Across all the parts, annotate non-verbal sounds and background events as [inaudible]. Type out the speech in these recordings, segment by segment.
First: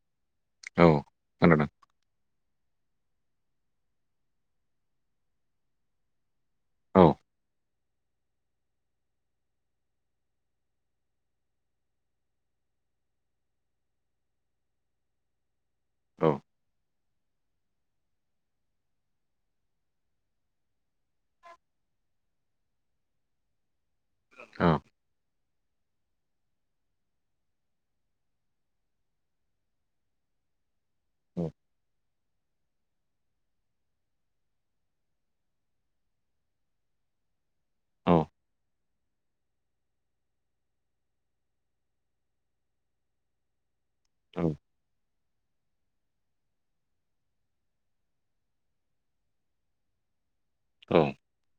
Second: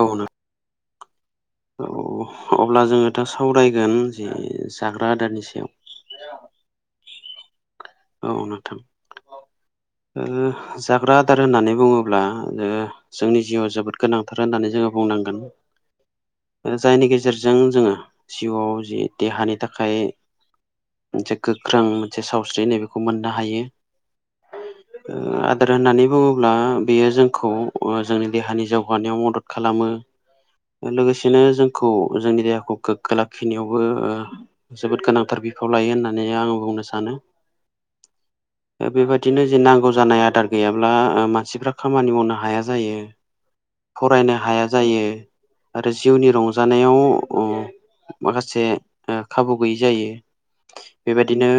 औ नों औ खोनादों औ अब्ला जोङो दा सावरायगोन जे जाग्रा आदारनि सायाव औ औ नोंथां [inaudible] जाग्रा आदार होननानै बुङोब्ला जोंनि जिउआव जोबोद गोनांथार होननानै जोङो बुं नांगोन। औ जायनि गेजेरजों जोङो जिउआव जि देहानि थाखाय मोनसे गोख्रों मोनसे सावस्रिनाय बेखौ मोननो हायो। औ होननानै बुङोब्ला बेयो जोंखौ जोंनि देहानि जौगानायाव मदद खालामो। लोगोसेनो औ जोंखौ जोंनि देहाखौ गोग्गो लाखिनायावबो जोबोद गोनांथार बिफाव लायो होननानै आं बुंनो सानो। औ बेबादिनो जे नांगौ जानाय आदार गैयाब्ला मानसिफ्रा खामानि मावनो हाया जायो। [inaudible] फरायनो औ हाया जायो। आरो जिउनि रंजानायाव माखासे खाबु गैयै जायो। बेबायदिनो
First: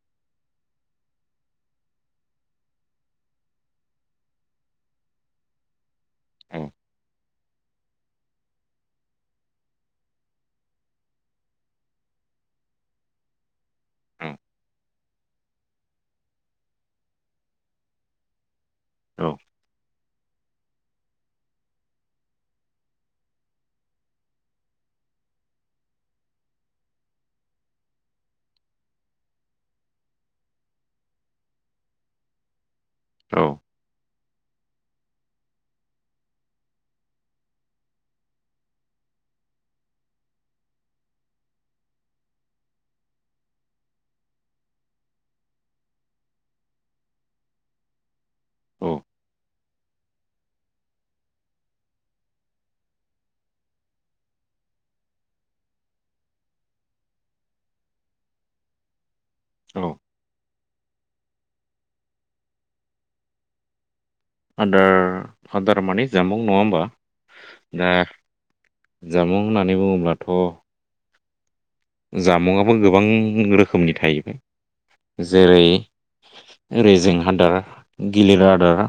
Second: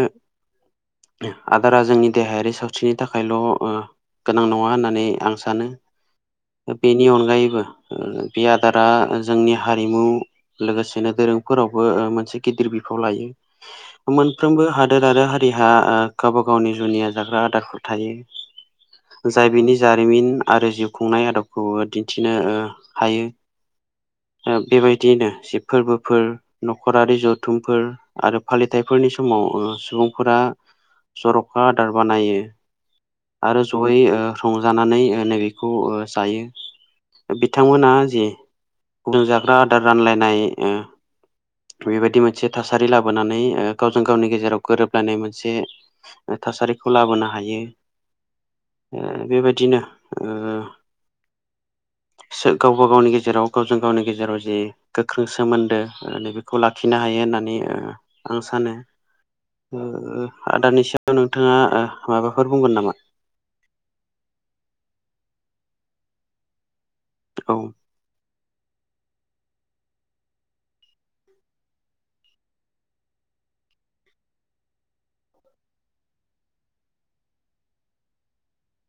आदारा जोंनि देहायारि सावस्रिनि थाखायल ओ गोनां नङा होननानै आं सानो। बेनि अनगायैबो बे आदारा जोंनि हारिमु लोगोसेनो दोरोंफोरावबो मोनसे गिदिर बिफाव लायो मोनफ्रोमबो हादोर आरो हारि बिहा गावबा गावनि जुनिया जाग्रा आदारफोर थायो जाय बिनि जारिमिन आरो जिउ खुंनाय आदबखौ दिन्थिनो हायो। बेबायदियैनो जि फोरबोफोर नखरारि जथुमफोर आरो फालिथायफोर फोरनि समाव सुबुं फोरा जर'खा आदार बानायो औ आरो जयै संजानानै नैबेखौ जायो बिथांमोना जि बेदर जाग्रा आदार रानलायनाय ओ बेबायदि मोनसे थासारि लाबोनानै ओ गावजों गावनि गेजेराव गोरोब लायनाय मोनसे थासारिखौ लाबोनो हायो औ ओ बेबायदिनो ओ [inaudible] गावबा गावनि गेजेराव गावजों गावनि गेजेराव जि गोख्रों सोमोन्दो नै बेखौ लाखिनो हायो। होननानै आं सानो ओ औ आदारनि सायाव नोंथाङा माबाफोर बुंगोन नामा? आदार आदार माने जामुं नङा होमबा? औ ओ जामुं होननानै बुङोब्लाथ' जामुंआबो गोबां रोखोमनि थायो। जेरै रेजें आदार गिलिर आदार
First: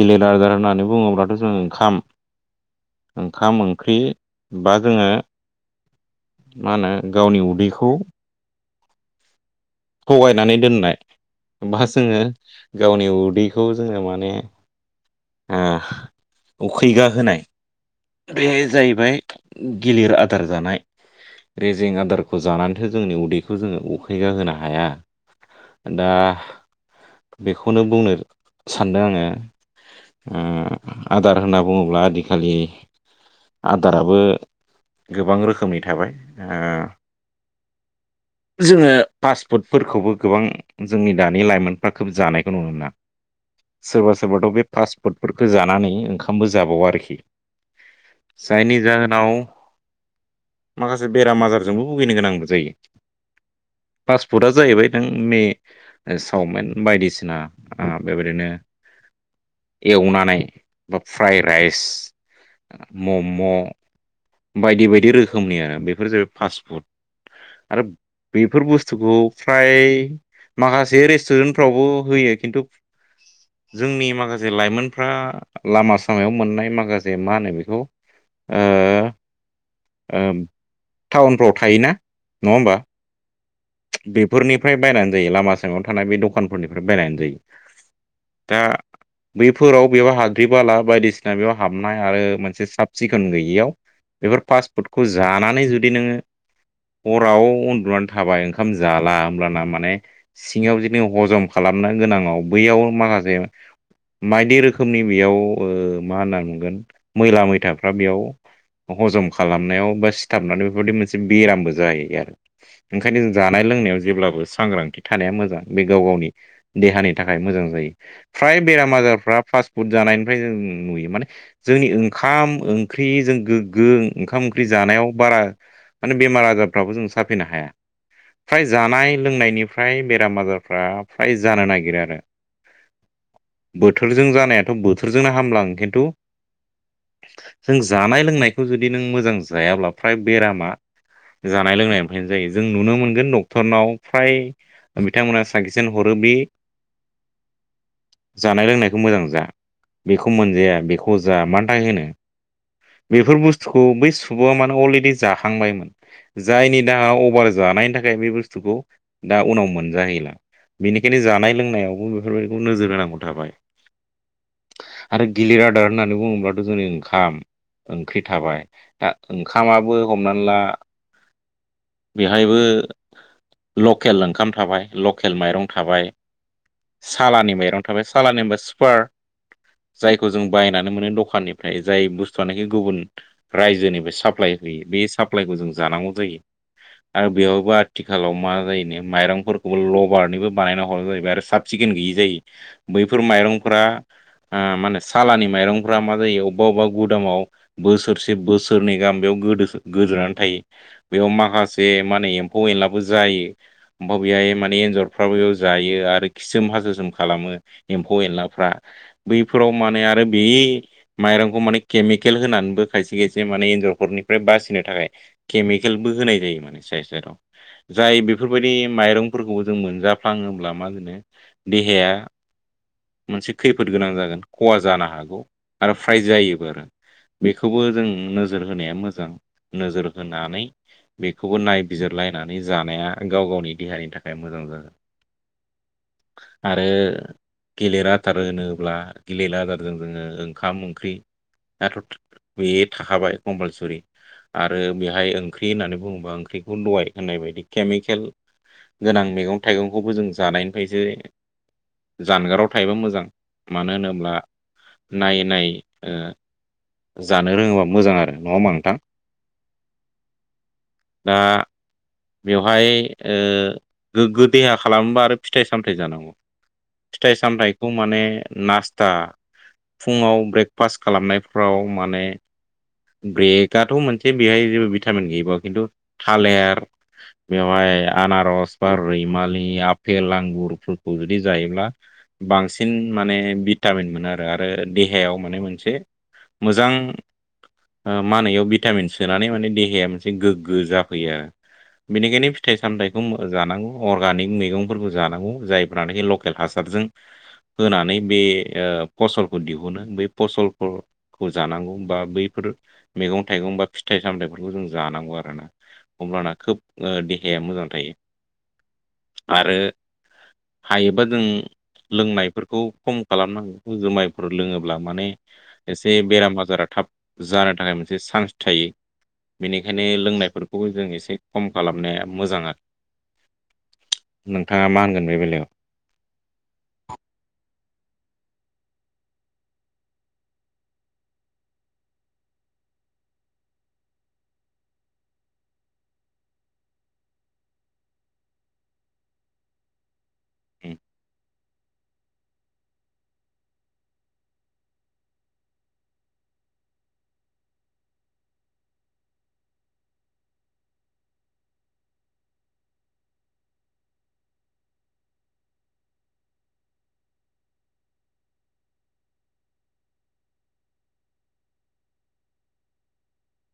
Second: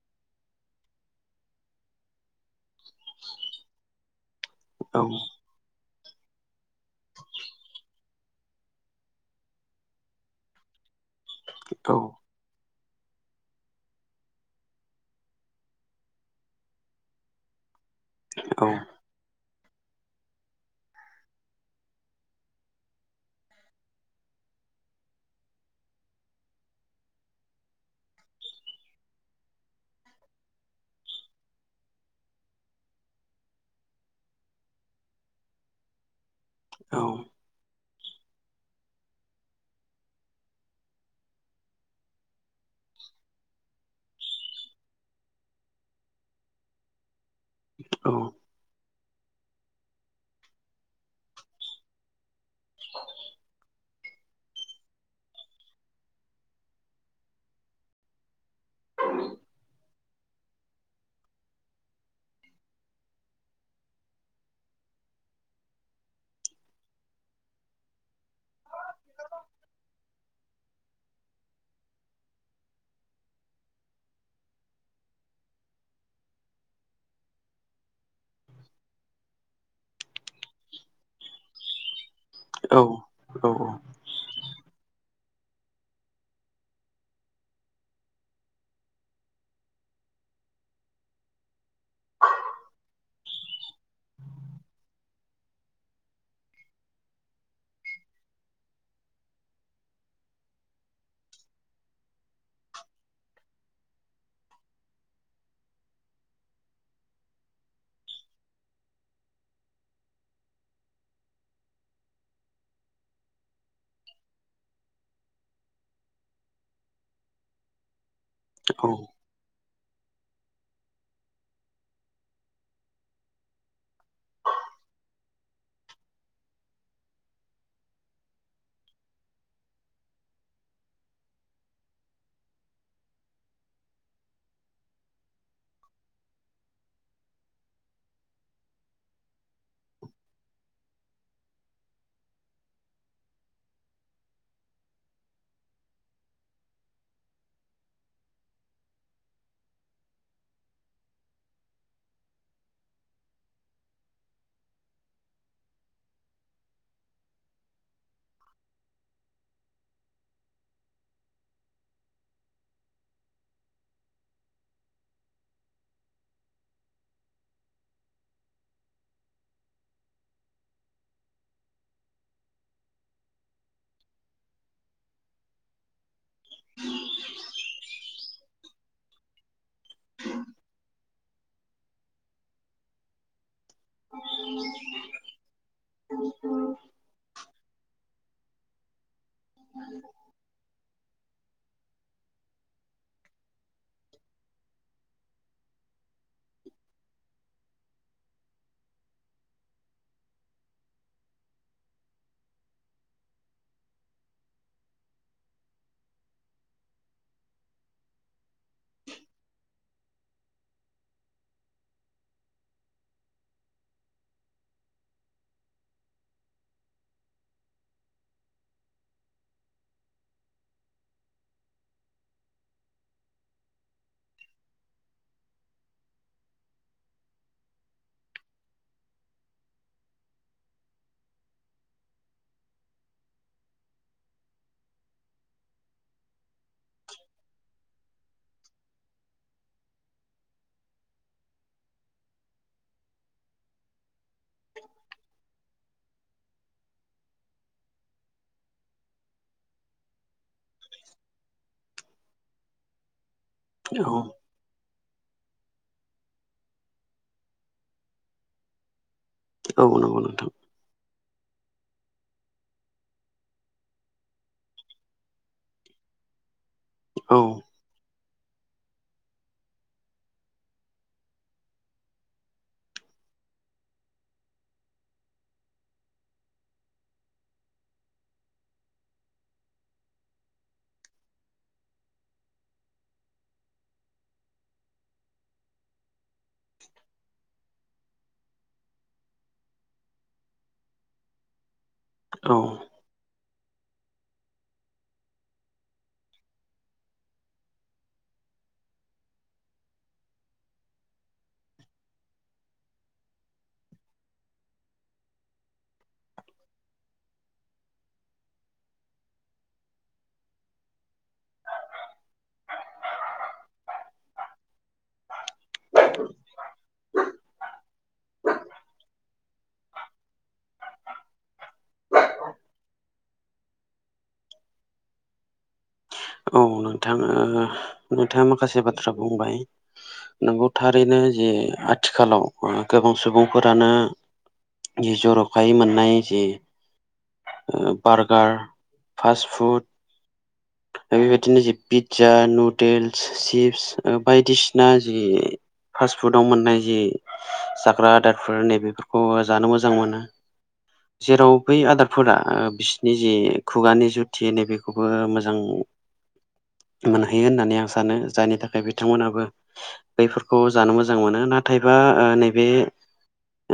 गिलिर आदार होननानै बुङोब्लाथ' जों ओंखाम ओंखाम ओंख्रि बा औ जोङो मा होनो गावनि उदैखौ थगायनानै दोननाय बा औ जोङो गावनि उदैखौ जोङो माने ओ उखैगाहोनाय बे औ जाहैबाय गिलिर आदार जानाय रेजें आदारखौ जानानैथो जोंनि उदैखौ जोङो उखैगा होनो हाया। दा बेखौनो बुंनो सानदों आङो। ओ आदार होनना बुङोब्ला आजिखालि आदाराबो गोबां रोखोमनि थाबाय। ओ औ जोङो पासपुतफोरखौबो गोबां जोंनि दानि लाइमोनफ्रा खोब जानायखौ नुनो मोनो। सोरबा सोरबाथ' बे फास्ट फुडफोरखौ जानानै ओंखामबो जाबावा आरोखि। औ चाइनिज जा नाव माखासे बेराम आजारजोंबो भुगिनो गोनां औ फास्टफुडआ जाहैबाय जोंनि ओ सावमिन बायदिसिना ओ बेबायदिनो ओ [inaudible] एवनानै बा फ्राइ राइस मम' बायदि बायदि रोखोमनि आरो बेफोर जाहैबाय फास्टफुड आरो बेफोर बुस्थुखौ फ्राय माखासे रेस्टुरेन्ट फ्रावबो होयो खिन्थु जोंनि माखासे लाइमोनफ्रा लामा सामायाव मोननाय माखासे मा होनो बेखौ ओ ओ टाउनफ्राव थायोना नङा होमबा? औ बेफोरनिफ्राय बायनानै जायो लामा सामायाव थानाय बे दखानफोरनिफ्राय बायनानै जायो। दा बैफोराव बेयाव हाद्रि बाला बायदिसिना बेयाव हाबनाय आरो मोनसे साब सिखोन गैयैयाव बेफोर फासफुडखौ जानानै जुदि नोङो हराव उनदुनानै थाबाय ओंखाम जाला होमब्लाना माने सिङाव जुदि हजम खालामनो गोनाङाव बैयाव [unintelligible] बायदि रोखोमनि बेयाव ओ मा होनना मोनगोन मैला मैथाफ्रा बेयाव हजम खालामनायाव बा सिथाबनानै बेफोरबायदि मोनसे बेरामबो जाहैबाय आरो। ओंखायनो जानाय लोंनायाव जेब्लाबो सांग्रांथि थानाया मोजां बे गाव गावनि देहानि थाखाय। मोजां जायो फ्राय बेमार आजारफ्रा पास्त पुत जानाय निफ्राय जों नुयो माने जोंनि ओंखाम ओंख्रि जों गोगो ओंखाम ओंख्रि जानायाव फ्राय माने बेमार आजारफ्राबो जों साफैनो हाया। फ्राय जानाय लोंनायनिफ्राय बेराम आजारफ्रा फ्राय जानो नागिरो आरो। बोथोरजों जानायाथ' बोथोरजोंनो हामलाङो खिन्थु जों जानाय लोंनायखौ जुदि नों मोजां जायाब्ला फ्राय बेरामा जानाय लोंनाय बेनो जायो जों नुनो मोनगोन डक्टरनाव फ्राय बिथांमोना साजेसन हरो बे जानाय लोंनायखौ मोजां जा। बेखौ मोनजाया बेखौ जा मानि थाखाय होनो? बेफोर बुस्थुखौ बै सुबुङा मानो अलरेडि जाखांबायमोन जायनि गाव अभार जानायनि थाखाय बे बुस्थुखौ दा उनाव मोनजाहैला। बेनिखायनो जानाय लोंनायावबो बेफोरबायदिखौ नोजोर होनांगौ थाबाय आरो गिलिर आदार होननानै बुङोब्लाथ' जोंनि ओंखाम ओंख्रि थाबाय दा ओंखामाबो हमनानै ला बेहायबो लकेल ओंखाम थाबाय लकेल माइरं थाबाय सालानि माइरं थाबाय सालानि हबा स्पार जायखौ जों बायना मोनो दखनिफ्राय जाय बुु गुब रनि सापइ होयो बे सापइखौ जों। जानांगौ जायो। आरो बेहबो आथिखालाव मा जायो माइरंफोरखौबो लबारनिबो बानायना हरा जाहैबाय आरो साब सिखोन गै यै जायो बैफोर माइरंफोरा माने सालानि माइरंफोरा मा जायो अबेबा अबेबा गुदामाव बोसोरसे बोसोरनै गाहाम बेयाव गोदोसो गोदोनानै थायो। बेयाव माखासे माने एम्फौ एनलाबो जायो ओमफ्राय बेहाय माने एन्जरफ्राबो बेयाव जायो। आरि खिसोम हासुसोम खालामो एमफौ एनला फ्रा बैफोराव माने आरो बे माइरंखौ मान केमिकेल होनानैबो खायसे खायसे माने एन्जरफोरनिफ्राय बासि नि थाखाय केमि केलबो होनाय जायो माने सेराव सेराव जाय बेफोरबायदि माइरंफोरखौबो जों मोनजाफ्लाङोब्ला। मा होनो देहाया। मोनसे खैफोद गोनां जागोन खहा जानो हागौ आरो फ्राय जायोबो आरो। बेखौबो जों नोजोर होनाया मोजां नोजोर होनानै। बेखौबो नायबिजिरलायनानै जानाया गाव गावनि देहानि थाखाय मोजां जागोन आरो गोलि रा फोथार होनोब्ला गिलेला आदारजों जोङो ओंखाम ओंख्रि। दाथ' बे थाखाबाय कम्पालसरि आरो बेहाय ओं ख्रि होननानै बुङोबा ओंख्रिखौ दाइ होननाय बायदि केमिकेल गोनां मैगं थाइगंखौबो जों जानायनिफ्रायसो जानगाराव थायोबा मोजां। मानो औ होनोब्ला। नायै नायै जानो रोङोबा मोजां आरो नङा होमबा नोंथां। औ नंगौ नोंथां। दा बेवहाय गोग्गो देहा खालामोबा आरो फिथाइ सामथाइ जानांगौ फिथाइ औ सामथायखौ माने। नास्टा फुङाव ब्रेकफास्ट खालामनायफ्राव माने। ब्रेकआथ' मोनसे बेहाय जेबो भिटामिन गैयबा खिन्थु थालेर बेवहाय आनारस बा रैमालि आ पेल आंगुरफोरखौ जुदि जायोब्ला बांसिन माने भटामिन मोनो आरो। देहायाव माने मोनसे मोजां माहोनो बेयाव भिटामिन सोनानै माने। देहाया मोनसे गोग्गो जाफैयो बेनिखायनो औ फिथाइ सामथाइखौ। जानांगौ अर्गानिक मैगंफोरखौ जानांगौ जायफ्रानोखि लकेल हासारजों। होनानै बे फसलखौ दिहुनो बै फसलफोरखौ जानांगौ बा बै फोर मैगं थाइगं बा फिथाइ-सामथाइ बेफोरखौ जों जानांगौ आरो ना अब्लाना खोब देहाया मोजां थायो। आरो हायोबा जों। लोंनायफोरखौ खम खालामनांगौ जुमायफोर लोङोब्ला माने। एसे बेराम आजारा थाब जानो थाखाय मोनसे चान्स थायो। बेनिखायनो लोंनायफोरखौबो जों एसे खम खालामनाया मोजां आरो। नोंथाङा मा होनगोन बे बेलायाव। औ नोंथां नोंथाङा माखासे बाथ्रा बुंबाय। नंगौ थारैनो जे आथिखालाव ओ गोबां सुबुंफोरानो। जि ज' रखाय मोननाय जि। ओ बारगार फासटफुड। उम बेबायदिनो जि पिज्जा नुदोल्स चिप्स बायदिसिना जि। फास्ट फुडाव मोननाय जि जाग्रा आदारफोर नैबेफोरखौ जानो मोजां मोनो। जेराव बै आदारफोरा ओ‌ बिसिनि जि खुगानि जुथि नैबेखौबो मोजां। जों। [inaudible] मोनहैयो होननानै आं सानो जायनि थाखाय बिथांमोनाबो बैफोरखौ जानो मोजां मोनो नाथाय बा ओ ओ नैबे।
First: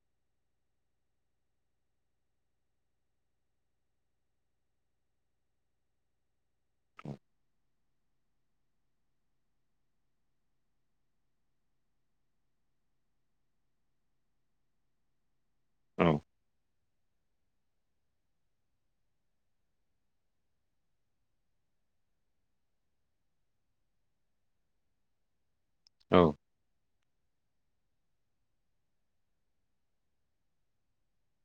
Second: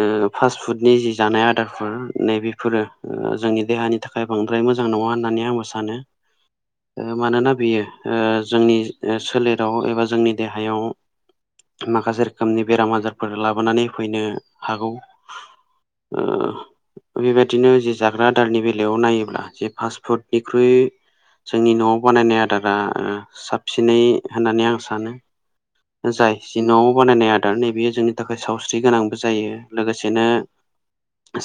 ओ फास्ट फुडनि जि जानाय आदारफोर नैबेफोरो जोंनि देहानि थाखाय बांद्राय। मोजां नङा होननानै आंबो सानो मानोना बेयो। ओ जोंनि सोलेराव एबा जोंनि देहायाव। माखासे रोखोमनि बेराम आजारफोर लाबोनानै फैनो हागौ। औ ओ। बेबायदिनो जि जाग्रा आदारनि बेलायाव नायोब्ला जे फास्ट फुडनिख्रुइ। जोंनि न'आव बानायनाय आदारा ओ साबसिनै होननानै आं सानो। औ जाय जि न'आव बानायनाय आर नैबेयो जोंनि थाखाय सावस्रि गोनांबो जायो। लोगोसेनो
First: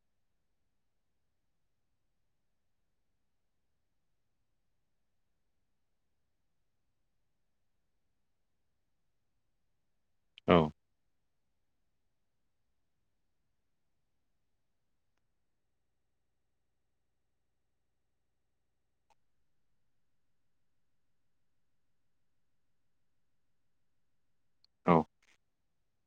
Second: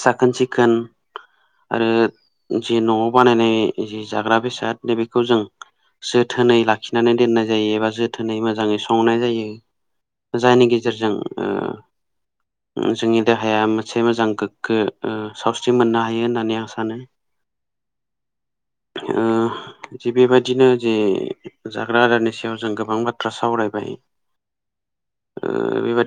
साखोन सिखोन आरो जि न'आव बानायनाय जि जाग्रा बेसाद नै बेखौ जों जोथोनै लाखिनानै दोननाय जायो एबा जोथोनै मोजाङै सं संनाय जायो जायनि औ गेजेरजों ओ [inaudible] ओम जोंनि देहाया मोनसे मोजां गोग्गो सावस्रि मोननो हायो होननानै आं सानो। [inaudible] ओ जि बेबायदिनो जे जाग्रा आदारनि सायाव जों गोबां बाथ्रा सावराय बाय। औ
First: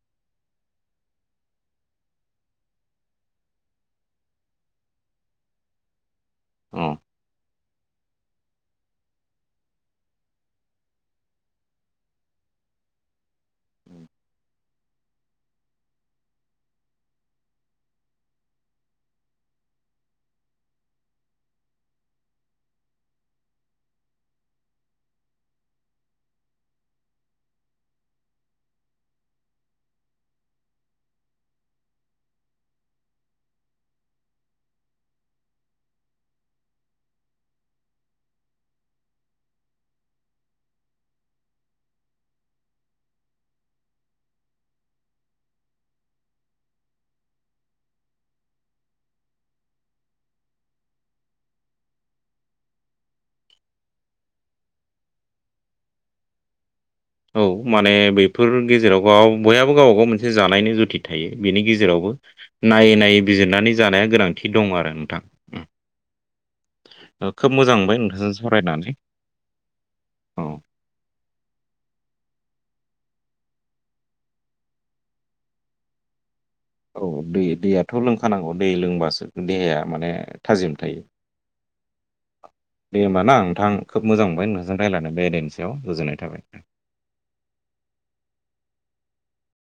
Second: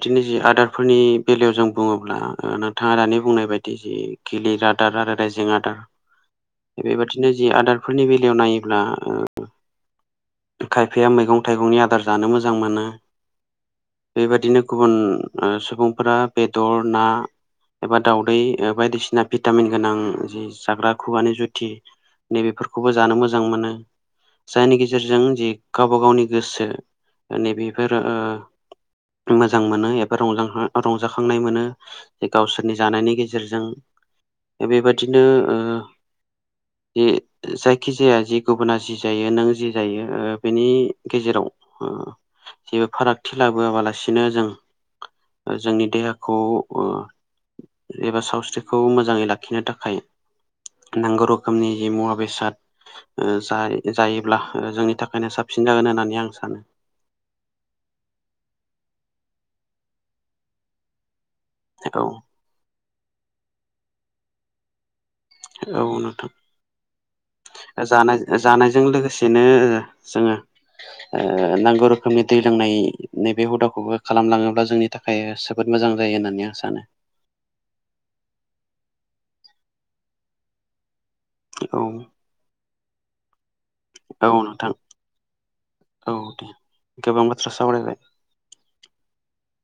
बिदिनो जि आदारफोरनि बेलायाव जों बुङोब्ला नोंथाङा दानि बुंनाय बायदि जि गिलिर आदारा रादायजों आदा औ बेबायादिनो जि आदार बेफोरनि बेलायाव नायोब्ला ओ खायफाया मैगं थाइगंनि आदार जानो मोजां मोजां मोनो। बेबादिनो गुबुन ओ सुबुंफोरा बेदर ना एबा दावदै बायदिसिना भिटामिन गोनां जि जाग्रा खुगानि जुथि नैबेफोरखौबो जानो मोजां मोनो। जायनि गेजेरजों जि गावबा गावनि गोसो नैबेफोर ओ मोजां मोनो एबा रंजां रंजाखांनाय मोनो जे गावसोरनि जानायनि गेजेरजों बेबादिनो ओ जे जायखिजाया जि गुबुना जि जायो नों जि जायो ओ बेनि गेजेराव ओ जेबो फारागथि लाबोआबालासिनो जों जोंनि देहाखौ एबा सावस्रिखौ मोजाङै लाखिनो थाखाय नांगौ रोखोमनि जि मुवा बेसाद जायोब्ला जोंनि थाखायनो साबसिन जागोन होननानै आं सानो। औ माने बेफोर गेजेराव बाव बयहाबो गावबा गाव मोनसे जानायनो जुथि बिनि औ गेजेरावबो नायै नायै बिजिरनानै जानाया गोनांथि दं आरो। औ नोंथां औ जानाय जानायजों लोगोसेनो जोङो औ ओ नांगौ रोखोमनि दै लांनाय नैबे हुदाखौबो खालामलाङोब्ला जोंनि थाखाय जोबोद मोजां जायो होननानै आं सानो औ दै दैयाथ लोंखानांगौ दै लोंबासो देहाया माने थाजिम थायो। औ दे होमबा ना नोंथां खोब मोजां औ मोनबाय नोंथां नोंथांजों रायलाय बेदेनि सायाव औ गोजोननाय दे थाबाय। गोबां बाथ्रा सारायबाय। [inaudible]